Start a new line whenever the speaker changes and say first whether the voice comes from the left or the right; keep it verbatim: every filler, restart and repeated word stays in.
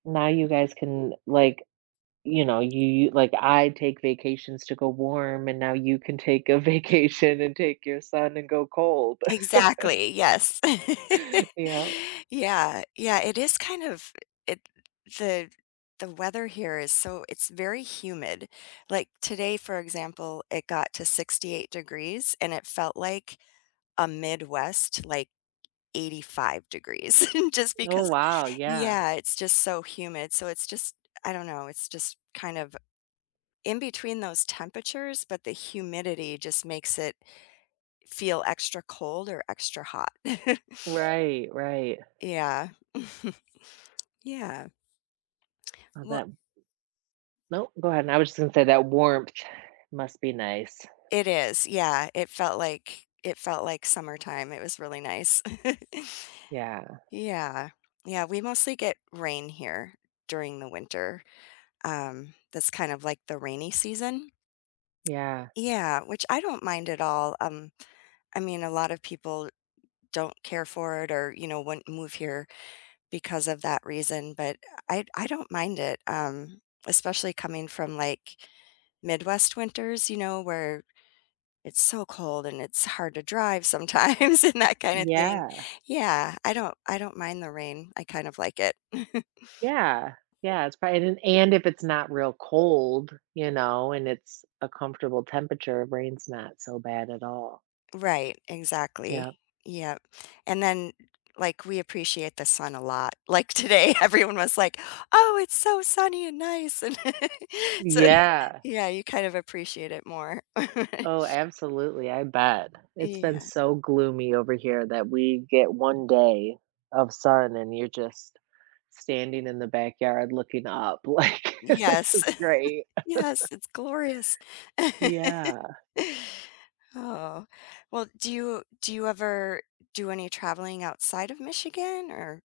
right: Now you guys can, like, you know, you you like I take vacations to go warm, and now you can take a vacation and take your son and go cold.
left: Exactly, yes.
right: Yep.
left: Yeah, yeah, it is kind of it the the weather here is so it's very humid, like, today, for example, it got to sixty-eight degrees, and it felt like a Midwest, like, eighty-five degrees just
right: Oh,
left: because
right: wow, yeah.
left: yeah, it's just so humid, so it's just, I I don't know, it's just kind of in between those temperatures, but the humidity just makes it feel extra cold or extra hot.
right: Right, right.
left: Yeah. Yeah.
right: Oh,
left: Wel
right: that no, go ahead, and I was just gonna say that warmth must be nice.
left: It is, yeah, it felt like it felt like summertime, it was really nice.
right: Yeah.
left: Yeah, yeah, we mostly get rain here during the winter, um, that's kind of like the rainy season.
right: Yeah.
left: Yeah, which I don't mind at all, um, I mean, a lot of people don't care for it or, you know, wouldn't move here because of that reason, but I I don't mind it, um, especially coming from, like, Midwest winters, you know, where it's so cold and it's hard to drive sometimes and that kinda thing.
right: Yeah.
left: Yeah, I don't I don't mind the rain, I kind of like it.
right: Yeah, yeah, it's probab an and if it's not real cold, you know, and it's a comfortable temperature, rain's not so bad at all.
left: Right, exactly,
right: Yep.
left: yep, and then, like, we appreciate the sun a lot, like, today, everyone was like, "Oh, it's so sunny and nice," and so,
right: Yeah.
left: yeah, you kind of appreciate it more.
right: Oh, absolutely, I bet, it's been
left: Yeah.
right: so gloomy over here that we get one day of sun and you're just standing in the backyard looking up like, "This
left: Yes,
right: is great."
left: yes, it's glorious.
right: Yeah.
left: Oh, well, do you do you ever do any traveling outside of Michigan? Or